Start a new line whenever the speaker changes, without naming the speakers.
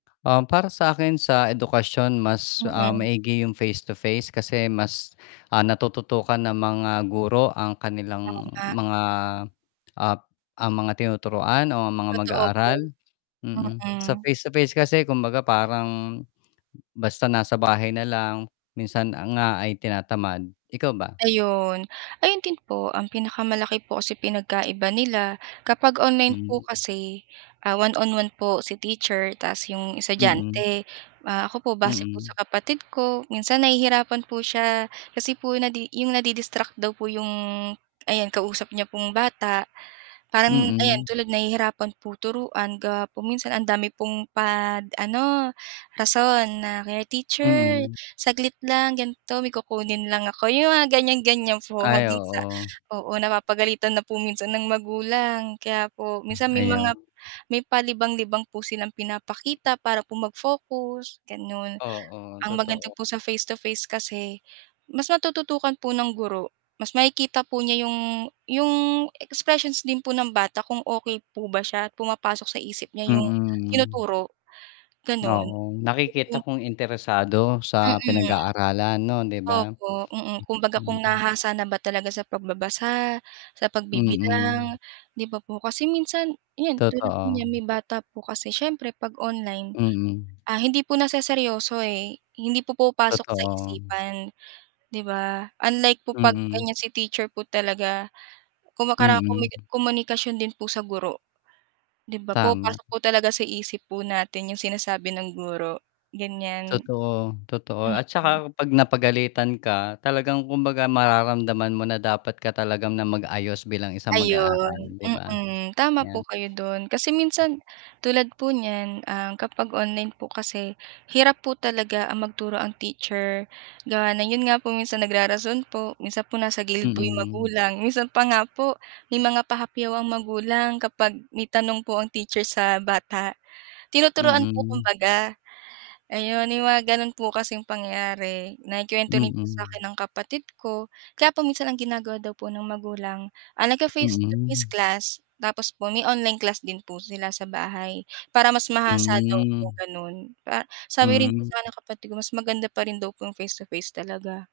Um, para sa'kin, sa edukasyon mas, ah,
Mm.
maigi yung face to face kasi mas, ah, natututukan ng mga guro ang
Oo
kanilang
nga.
mga, ah, ap ah, mga tinuturuan o ang mga
Totoo po.
mag-aaral, mm. Sa
Mm.
face to face kasi kumbaga parang basta nasa bahay na lang, minsan ang nga ay tinatamad, ikaw ba?
Ayon. Ayun din po ang pinakamalaki po kasi pinagkaiba nila, kapag online po
Hmm.
kasi, ah, one on one po si teacher tapos yung
Mm.
estudyante. Ah, ako po base po sa
Mm.
kapatid ko, minsan nahihirapan po siya kasi po nadi yung nadi-distract daw po yung ayan kausap niya pong bata. Parang ayan
Mm.
tulad nahihirapan po turuan gawa po minsan ang dami pong pad ano rason na kaya, "Teacher,
Mm.
saglit lang, ganito may kukunin lang ako," yung mga ganiyan-ganiyan po,
Ay,
hanggang sa
oo.
oo, napapagalitan na po minsan ng magulang. Kaya po
Ah,
minsan may
ayun.
mga may palibang-libang po silang pinapakita para po mag-focus, gano'n.
Oo,
Ang maganda po
totoo.
sa face to face kasi mas natututukan po ng guro, mas makikita po niya yung yung expressions din po ng bata kung okey po ba siya at pumapasok sa isip niya yung
Mm.
tinuturo, gano'n.
Oo. Nakikita
[unintelligible]
kung interesado sa
Mm.
pinag-aaralan no'n, 'di ba?
Opo, mm, kumbaga
Hmm,
kung
mm.
nahahasa na ba talaga sa pagbabasa, sa
Mm.
pagbibilang, 'di ba po? Kasi minsan 'yan, tulad
Totoo.
niya may bata po kasi siyempre 'pag online,
Mm.
ah, hindi po naseseryoso, eh, hindi pumapasok sa
Totoo.
isipan, 'di ba? Unlike po 'pag
Mm.
ganiyan, si teacher po talaga. Kung makara kumi
Mm.
komunikasyon din po sa guro. 'Di ba
Tama.
pumapasok po talaga sa isip po natin yung sinasabi ng guro, ganiyan.
Totoo, totoo, at tsaka
Mm.
'pag napagalitan ka, talagang kumbaga mararamdaman mo na dapat ka talaga nang mag-ayos bilang isang mag-aaral,
Ayun,
'di ba?
mm, tama po
Kaya
kayo do'n, kasi minsan, tulad po niyan, ah, kapag online po kasi, hirap po talaga ang magturo ang teacher gawa na yun nga po minsan nagrarason po, minsan nasa gilid po yung
Mm.
magulang, minsan pa nga po may mga pahapyaw ang magulang kapag may tanong po ang teacher sa bata, tinuturuan po
Mm.
kumbaga. Ayon, may mga gano'n po kasing pangyayari, naikuwento rin po sa akin
Mm.
ng kapatid ko kaya po minsan ang ginagawa daw po ng magulang, ah, ngfi-face to face
Mm.
class tapos po may online class din po sila sa bahay, para mas mahasa daw po
Hmm.
gano'n, pa sabi rin po
Hmm.
sa'kin ng kapatid ko mas maganda pa rin daw po yung face to face talaga.